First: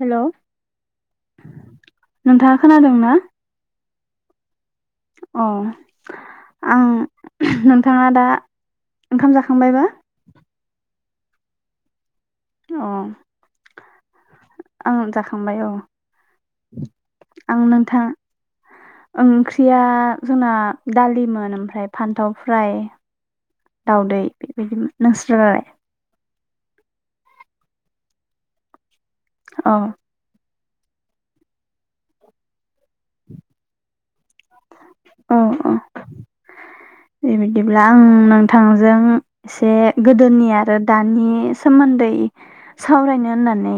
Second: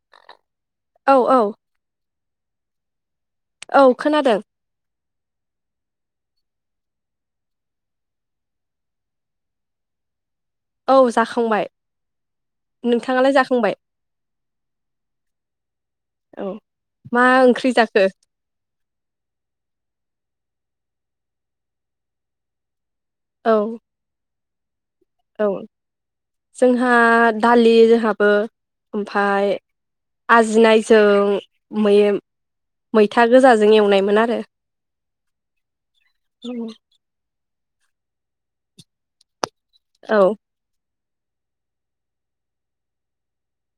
Hello औ औ। नोंथाङा खोनादों ना। औ खोनादों। अ आं नोंथाङा दा ओंखाम जाखांबायबा। औ जाखांबाय। अ नोंथाङालाय जाखांबाय आं जाखांबाय अ औ मा आं ओंख्रि जाखो नोंथां ओंख्रिया। जोंना दालिमोन ओमफ्राय फान्थाव फ्राय। औ दावदै। बेबायदिनो। औ जोंहा दालि जोंहाबो। ओमफ्राय औ आजोनाय जों‌ [unintelligible] मैथा गोजाजों एवनायमोन आरो। औ औ थांजों एसे औ गोदोनि आरो दानि सोमोन्दै सावरायनो होननानै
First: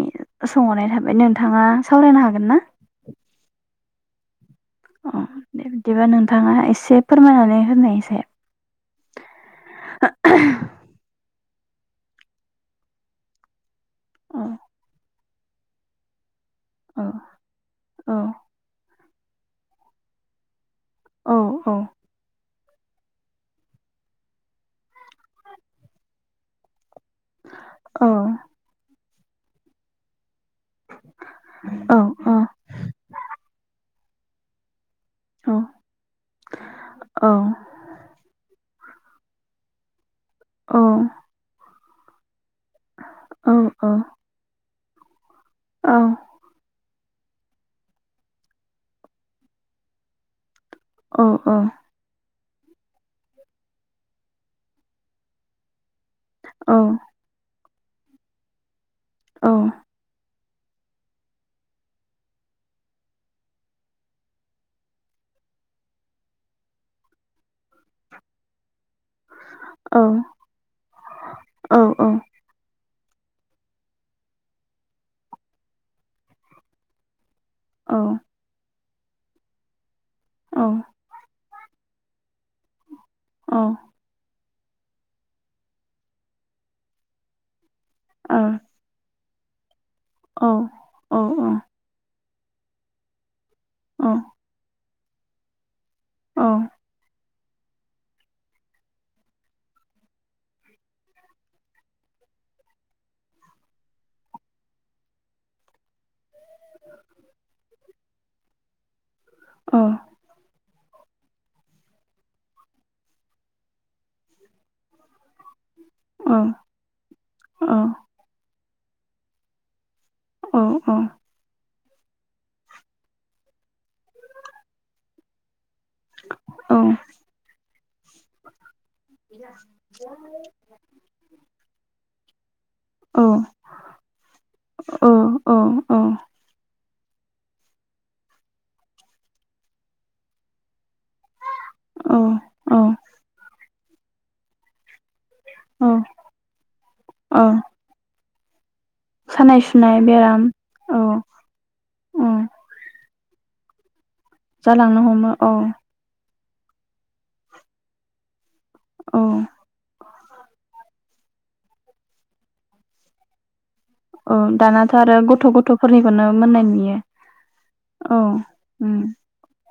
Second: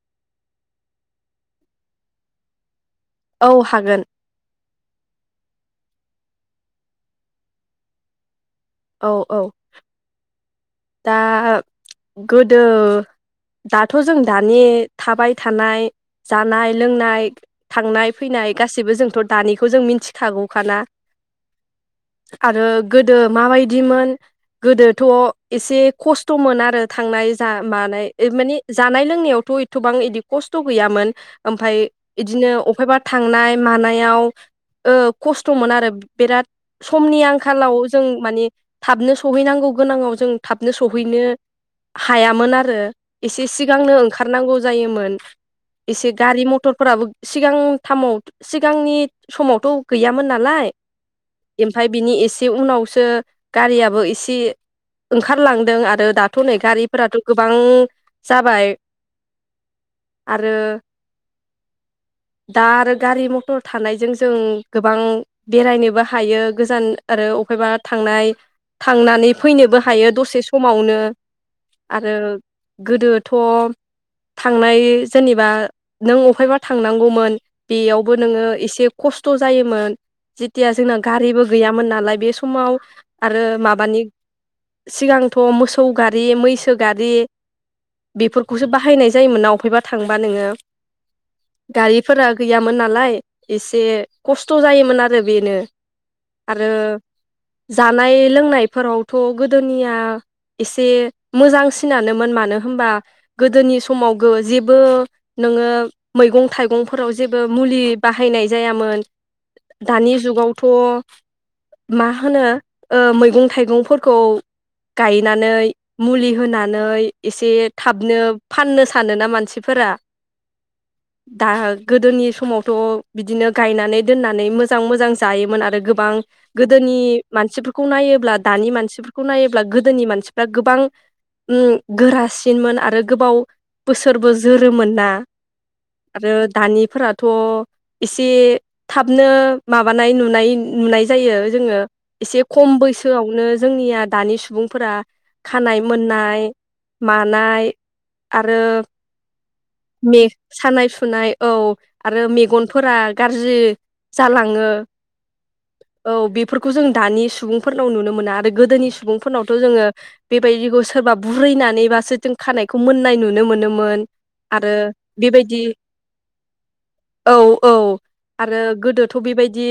सोंहरनाय थाबाय नोंथांङा सावरायनो हागोन ना औ हागोन अ दे बिदिबा नोंथांङा एसे फोरमायनानै होनायसाइ औ औ दा गोदो दाथ जों औ दानि थाबाय थानाय जानाय औ लोंनाय औ थांनाय फैनाय गासिबो जोंथ दानिखौ जों मिथिखागौखाना औ औ आरो गोदो माबाय दिमोन गोदोथ एसे खस्थमोन आरो थांनाय जा माबानाय ओ माने जानाय लोंनायावथ एथबां इदि खस्थ‌ गैयामोन ओमफाय इदिनो वबहायबा थांनाय मानाय इयाव ओ खस्थमोन आरो बिराद समनि आंखालाव जों मानिे थाबनो सहैनांगौ गोनांङाव जों थाबनो सहैनो हायामोन आरो ओ एसे सिगांनो ओंखारनांगौ जायोमोन एसे गारि मथरफोराबो सिगांथामाव सिगांनि समावथ गैयामोन नालाय ओमफाय बिनि एसे बे उनावसो गारियाबो इसे ओंखारलांदों आरो दाथ नै गारिफोराथ गोबां जाबाय औ आरो दा आरो गारि मथर थानायजों जों गोबां बेरायनोबो हायो गोजान आरो बहेबा थांनाय थांनानै फैनोबो औ हायो दसे समावनो आरो गोदोथ थांनाय जेनेबा नों अहायबा थांनांगौमोन बेयावबो नोंङो एसे खस्थ' जायोमोन जथिया जोंना गारिबो गैयामोन नालाय बे समाव आरो माबानि सिगांथ' मोसौ गारि मैसो गारि बेफोरखौसो बाहायनाय जायो जोमोना अफेबा थांबा नोङो औ औ गारिफोरा गैयामोन नालाय एसे खस्थ' जायोमोन आरो बेनो आरो जानाय लोंनायफोरावथ' गोदोनिया एसे मोजांसिनानोमोन मानो होनबा गोदोनि समाव जेबो नोङो मैगं थाइगंफोराव जेबो मुलि बाहायनाय जायामोन दानि जुगावथ' मा होनो ओ मैगं थाइगंफोरखौ गायनानै मुलि होनानै एसे थाबनो फाननो सानोना मानसिफोरा औ औ दा गोदोनि समावथ' बिदिनो गायनानै दोननानै मोजां मोजां जायोमोन आरो गो बां गोदोनि मानसिफोरखौ नायोब्ला दानि मानसिफोरखौ नायोब्ला गोदोनि मानसिफ्रा गोबां ओम गो ट्रासट नमोन आरो गोबाव बोसोरबो जोरोमोन ना आरो दानिफोरा' थ' एसे थाबनो माबानाय नुनाय नुनाय जायो जोङो एसे खम बैसोआवनो जोंनिया दानि सुबुंफोरा खानाय मोननाय मानाय आरो सानाय सुनाय मेग बेराम सानाय औ सुनाय औ आरो औ मेगनफोरा गाज्रि जालाङो जालांनो हमो औ खौ जों दानि सुबुंफोरनाव नुनो मोना आरो गोदोनि औ सुबुंफोरनावथ' जोङो बेबायदिखौ सोरबा बुरैनानैबासो जों खानायखौ मोननाय नुनो मोनोमोन मोन औ आरो दानाथ' गथ' बेबायदि गथ'फोरनिखौनो मोननाय नुयो औ औ आरो उम गोदोथ' बेबायदि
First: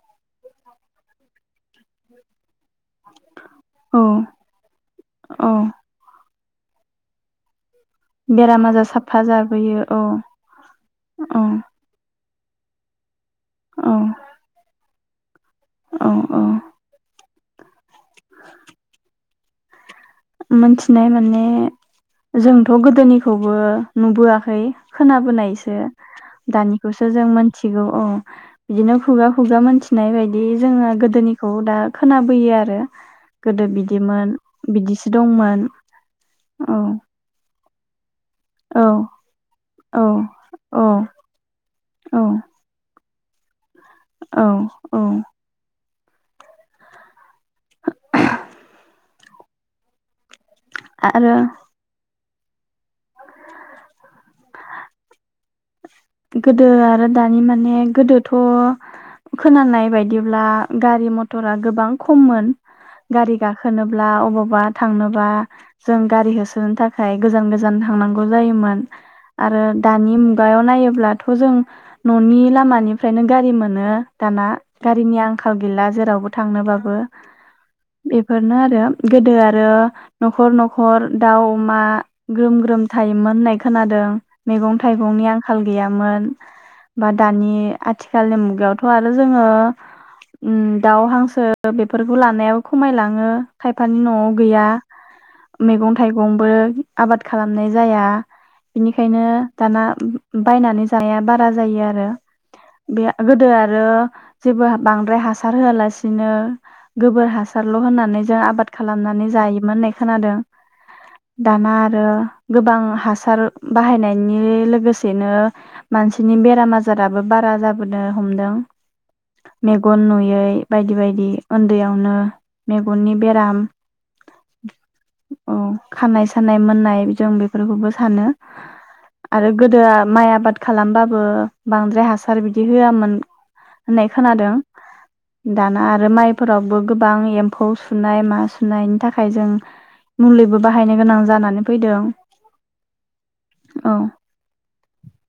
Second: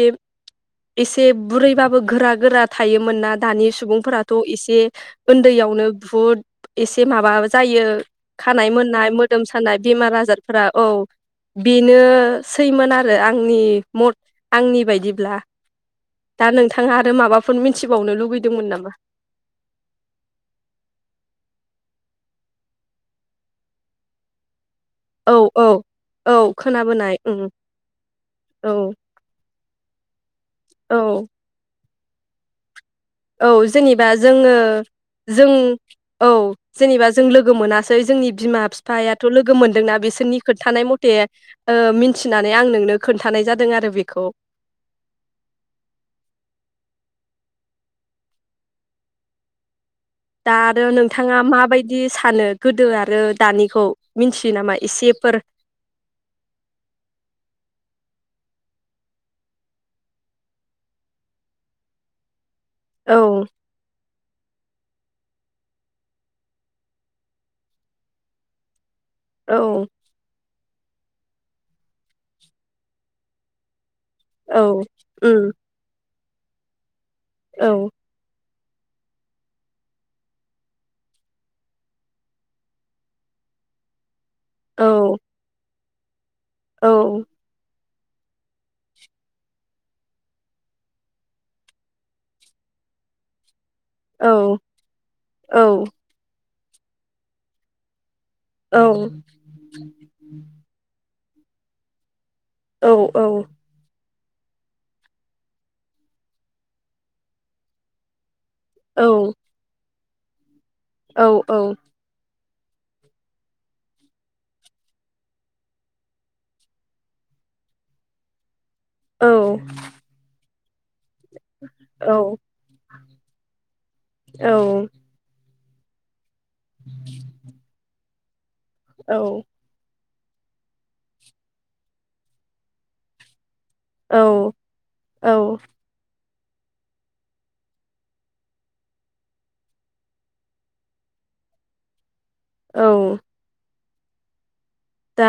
एसे बुरैबाबो गोरा गोरा थायोमोन ना दानि औ सुबुंफोराथ' एसे औ उन्दैयावनो बहुद एसे माबा जायो बेराम खानाय आजार मोननाय साफा मोदोम सानाय जाबोयो औ बेमार आजारफोरा औ औ बेनो सैमोना आंनि औ मुद आंनि बायदि ब्ला औ औ दा नोंथाङा आरो माबा फोर मिथिबावनो लुबैदोंमोन नामा? मोन थिनाय माने जोंथ' गोदोनि खौबो नुबो आखै। खोना औ औ बोनायसो औ दानिखौसो खोनाबोनाय जों उम मोनथिगौ औ औ बिदिनो खुगा खुगा मोनथिनाय बायदि जोङो औ गोदोनिखौ दा खोनाबोयो आरो। औ गोदो जेनेबा बिदिमोन जोङो बिदिसो जों दंमोन औ जेनेबा जों लोगो गो मोनासै जोंनि बिमा औ बिफायाथ' लोगो मोनदोंना औ बिसोरनि औ खोथानाय मथे ओ औ मिथिनानै आं नोंनो खोन्थानाय जाद औ औ। दा आरो नोंथाङा माबायदि फानो गोदो आरो दानिखौ मिथियो नामा एसे फोर? गोदो आरो दानि माने गोदोथ' खोनानाय बायदिब्ला गारि मथरा गोबां खममोन। गारि औ गाखोनोब्ला अबावबा थांनोबा जों गारि होसोनो थाखाय गोजान गोजान थांनांगौ जायोमोन। आरो औ दानि मुगायाव नायो ब्लाथ' जों न'नि लामा निफ्रायनो गारि मोनो। दाना औ गारिनि उम आंखाल गैला जेरावबो। थांनो बाबो। औ। नो आरो गोदो आरो नखर नखर दाउ अमा ग्रोम ग्रोम थायोमोन होननाय खोनादों। मैगं औ थाइगंनि आंखाल गैयामोन। औ बा दानि आथिखालनि मुगायावथ' आरो जोङो ओम दाउ हांसो बेफोरखौ लानायाबो खमायलाङो। खायफानि नआव औ गैया औ मैगं थाइगंबो आबाद खालामनाय जाया। बिनिखायनो दाना बायनानै जायाबा बा जायो आरो। औ बे औ गोदो आरो। जेबो बांद्राय हासार होआलासिनो गोबोर हासारल होननानै जों आबाद खालामनानै जायोमोन नै खोनादों। औ दाना औ आरो गोबां हासार बाहायनायनि लोगोसे बेसेनो मानसिनि बेराम आजाराबो बारा जाबोनो हमदों। मेगन नुयै बायदि बायदि। बिदि उन्दैयावनो मेगननि बेराम औ खानाय साननाय मोननाय जों बेफोरखौबो सानो। औ। -दो माइ आबाद खालामबाबो बांद्राय हासार बिदि होआमोन। होननाय खोनादों औ दाना आरो माइ फोरावबो गोबां एम्फौ सुनाय मा सुनायनि थाखाय जों मुलिबो बाहायनो गोनां जानानै फैदों। औ। औ। दा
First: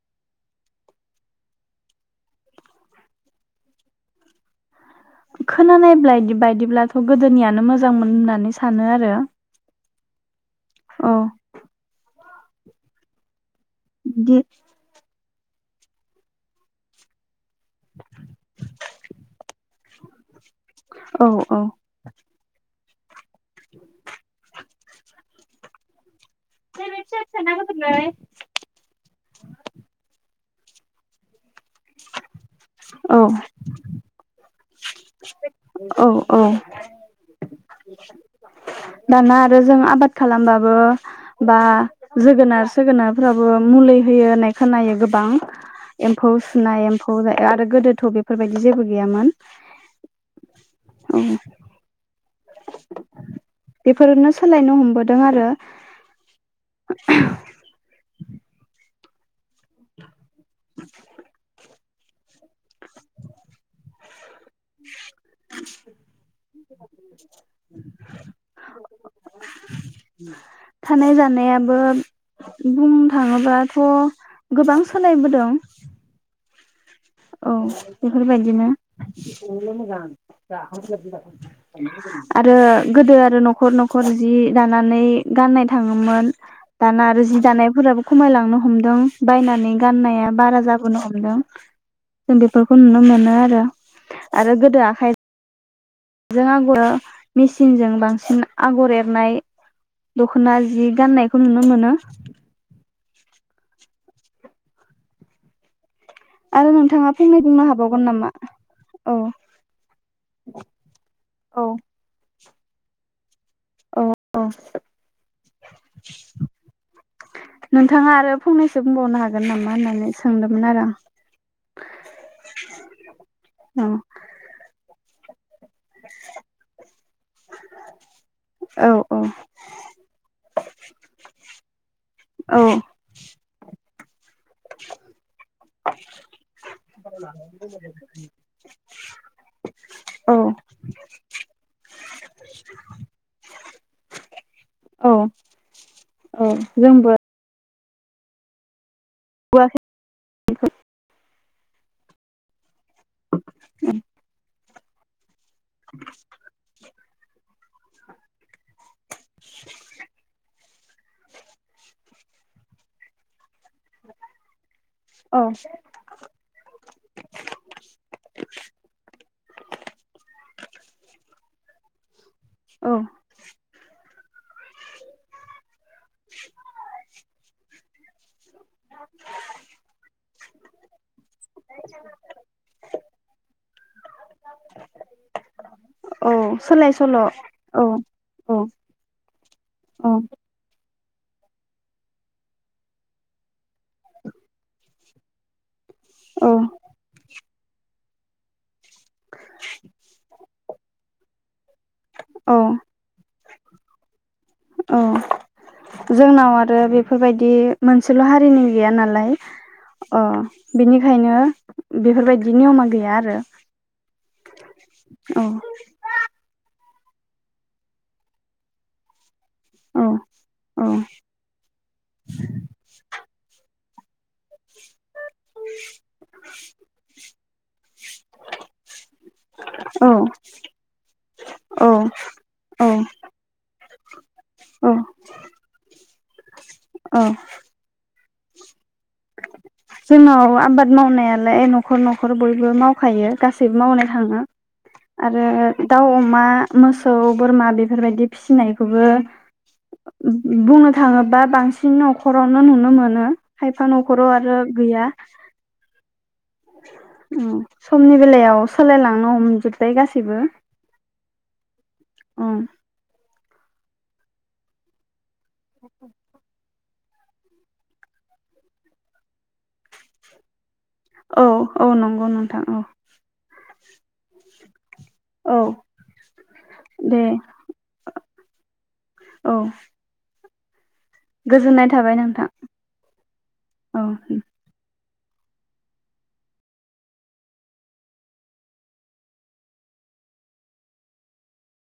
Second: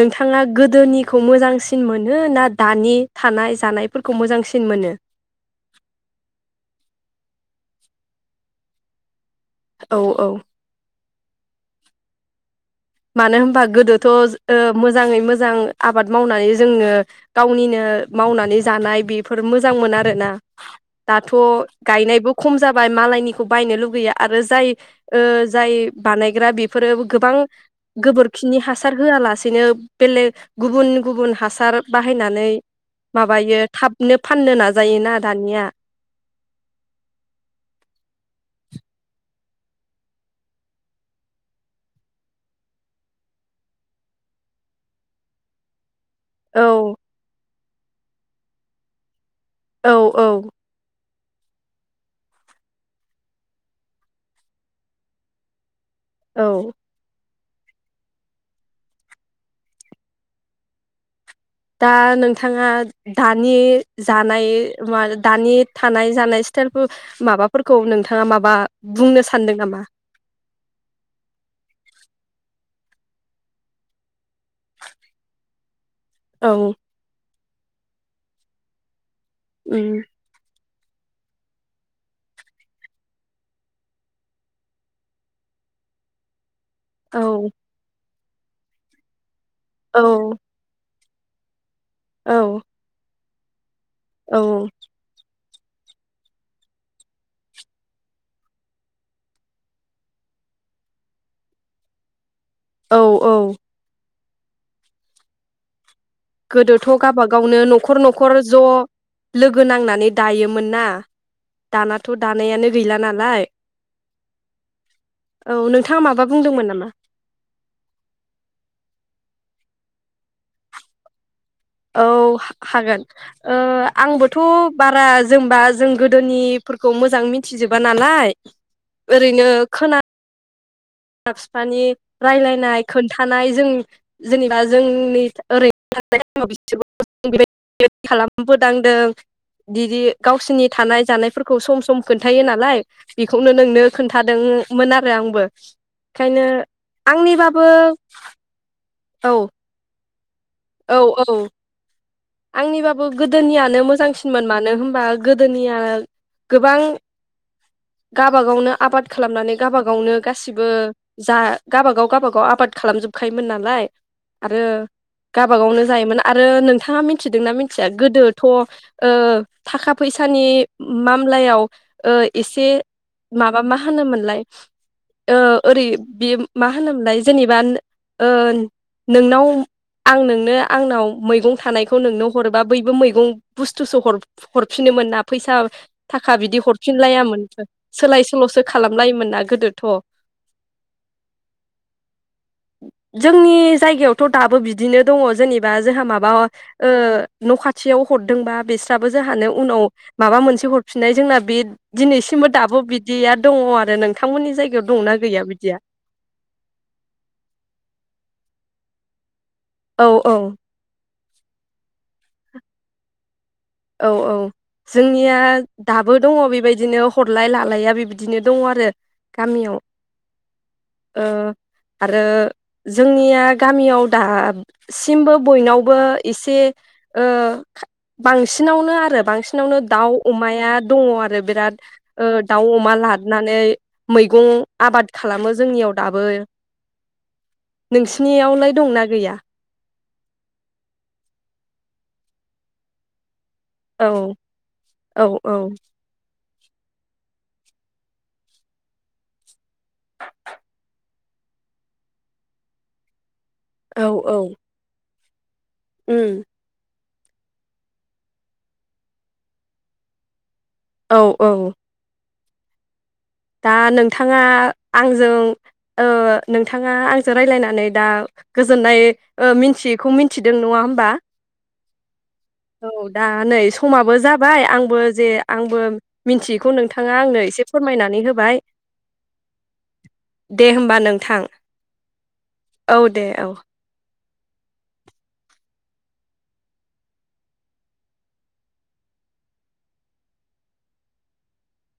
नोंथाङा गोदोनिखौ मोजांसिन मोनो ना दानि थानाय जानायफोरखौ मोजांसिन मोनो। खोनानाय बायदिब्लाथ गोदोनियानो मोजांमोन होननानै सानो आरो। औ औ। औ। मानो होनबा गोदोथ बिदि मोजाङै मोजां मोजां आबाद मावनानै जोंनो गावनिनो मावनानै जानाय बेफोर मोजांमोन आरोना। औ दाथ' गायनायबो खम जाबाय मालायनिखौ बायनो लुगैयो आरो जाय ओ जाय बानायग्रा बेफोरो गोबां गोबोरखिनि हासार होआलासेनो बेलेग गुबुन गुबुन हासार बाहायनानै औ माबायो थाबनो फाननो नाज औ औ। दाना आरो जों आबाद खालामबाबो बा जोगोनार सोगोनारफ्रावबो मुलि होयो होननाय खोनायो गोबां। एम्फौ सुनाय औ एम्फौ जायो आरो गोदोथ' बेफोरबायदि जेबो गैयामोन। औ औ औ बेफोरनो सोलायनो हमबोदों आरो औ [unintelligible] [inaudible] दा नोंथाङा दानि जा नाय मानो दानि थानाय जानाय स्टाइल फोर माबाफोरखौ नोंथाङा माबा बुंनो सानदों नामा? थानाय जानायाबो बुंनो थाङोब्लाथ' गोबां सोलायबोदों। औ उ औ बेफोरबायदिनो। सिबनोल' मोजां उम दा ओ जोबनाय आरो गोदो आरो न'खर न'खर जि दानानै गाननाय थाङोमोन। दाना औ आरो जि दानायफोराबो खमायलांनो हमदों। बायनानै औ गाननाया बारा जाबोनो हम हेलौ जों औ बेफोरखौ नुनो मोनो आर रो औ आरो गोदो आखाय जों आगरा मेसिनजों बांसिन आगर एरनाय दख'ना जि गान्नायखौ नुनो मोनो। औ औ आरो गोदोथ' नोंथाङा फंनै गावबागावनो बुंनो न'खर हाबावगोन नामा न'खर ज' औ लोगो नांनानै दायोमोन ना दानाथ' दा नैयानो गैला नालाय। औ औ औ नोंथाङा माबा बुंदोंमोन नामा? नोंथाङा आरो फंनैसो बुंबावनो हाग गोन नामा होननानै सोंदोंमोन आरो आं। औ हा-हागोन ओ आं आंबोथ' बारा ज जोंबाज जों गोदोनिफोरखौ मोजां मिथिजोबा नालाय औ औ ओरैनो खोना बिमा फिफानि औ रायलायनाय खोन्थानाय जों जेनेबा जोंनि ओरैबाय [unintelligible] खालामबोदांदों बिदि औ गावसोरनि थानाय जानायफोरखौ सम सम खोन्थायो नालाय बेखौनो नोंनो खोन्थादोंमोन आरो औ आंबो। ओंखायनो औ जोंबो आंनि बाबो बोब बुआखै औ औ आंनि बाब बो गोदोनियानो मोजांसिनमोन मानो होन हेनबा गोदोनिया गोबां गाबा गावनो आबाद खालामनानै गाबा गावनो गासिब बो जा गाबागाव गावाबागाव आबाद खालामजोबखायोमोन नालाय आरो गावाबागावनो जायोमोन आरो नोंथाङा मिथिदोंना मिथिया गोदोथ' ओ थाखा फैसानि मामलायाव ओ एसे औ माबा मा होनोमोन लाय ओ ओरै बे मा होनोमोनलाय जेनेबा ओ नोंनाव आं नोंनो आंनाव मैगं थानायखौ नोंनो हरोबा बयबो मैगं बुस्थुसो हर-हरफिनोमोन ना फैसा औ थाखा बिदि सोलाय सोल' औ हरफिनलायामोन औ सोलाय औ सोल'सो खालामलायोमोनना गोदोथ' औ जोंनि जायगायावथ' दाबो बिद बिदिनो दङ जेने बा जोंहा माबा ओ न' खाथियाव हरदोंबा बेस दाबो जोंहानो उनाव माबा मोनसे हद फिनाय जोंना बे दिनैसिमबो औ दाबो बिदिया दङ आरो नोंथांमोननि जायगायाव औ दंना गैया बिदिया जोंनाव आरो बेफोरबायदि मोनसेल' हारिनि गैया नालाय औ अ औ बेनिखा खायनो बेफोरबायदि नियमा गैया आरो । औ औ जोंनिया दाबो दङ बेबायदिनो हरलाय लालाया बेबायदिनो दङ आरो । गामियाव औ औ ओ आरो जोंनिया गाम याव दा सिमबो बयनावबो एसे ओ बां सिनावनो आरो बांसिन बिसिनावनो औ दाउ अमाया दङ आरो बिराद औ ओ दाउ औ अमा लादनानै मैगं आबाद खालामो जोंनियाव दाबो । अ नोंसिनियावलाय दंना गैया? जोंनाव आबाद मावनायालाय न'खर न'खर बयबो मावखायो । गासैबो मावनो औ थाङो । औ आरो औ दाउ अमा मोसौ बोरमा बेफोरबायदि फिसिनायखौबो बुंनो थाङोबा बांसिन न'खरावनो नुनो मोनो । खायफा औ न'खराव औ आरो गैया । [inaudible] उम ओम समनि बेलायाव सोलायलांनो हमजोबबाय गासैबो । औ औ ओम दा नोंथाङा आंजों ओ नों नोंथाङा आंजों रायज्लायनानै दा गोजोननाय ओ मिथियैखौ मिथिदों नङा होम औ औ नंगौ नोंथां औ दा नै समाबो जाबाय आंबो जे औ आंबो मिन्थियैखौ नोंथाङा दे आंनो एसे फोरमायनानै होबाय औ दे होम गोजोननाय थाबाय नोंथां औ दे औ। औ होम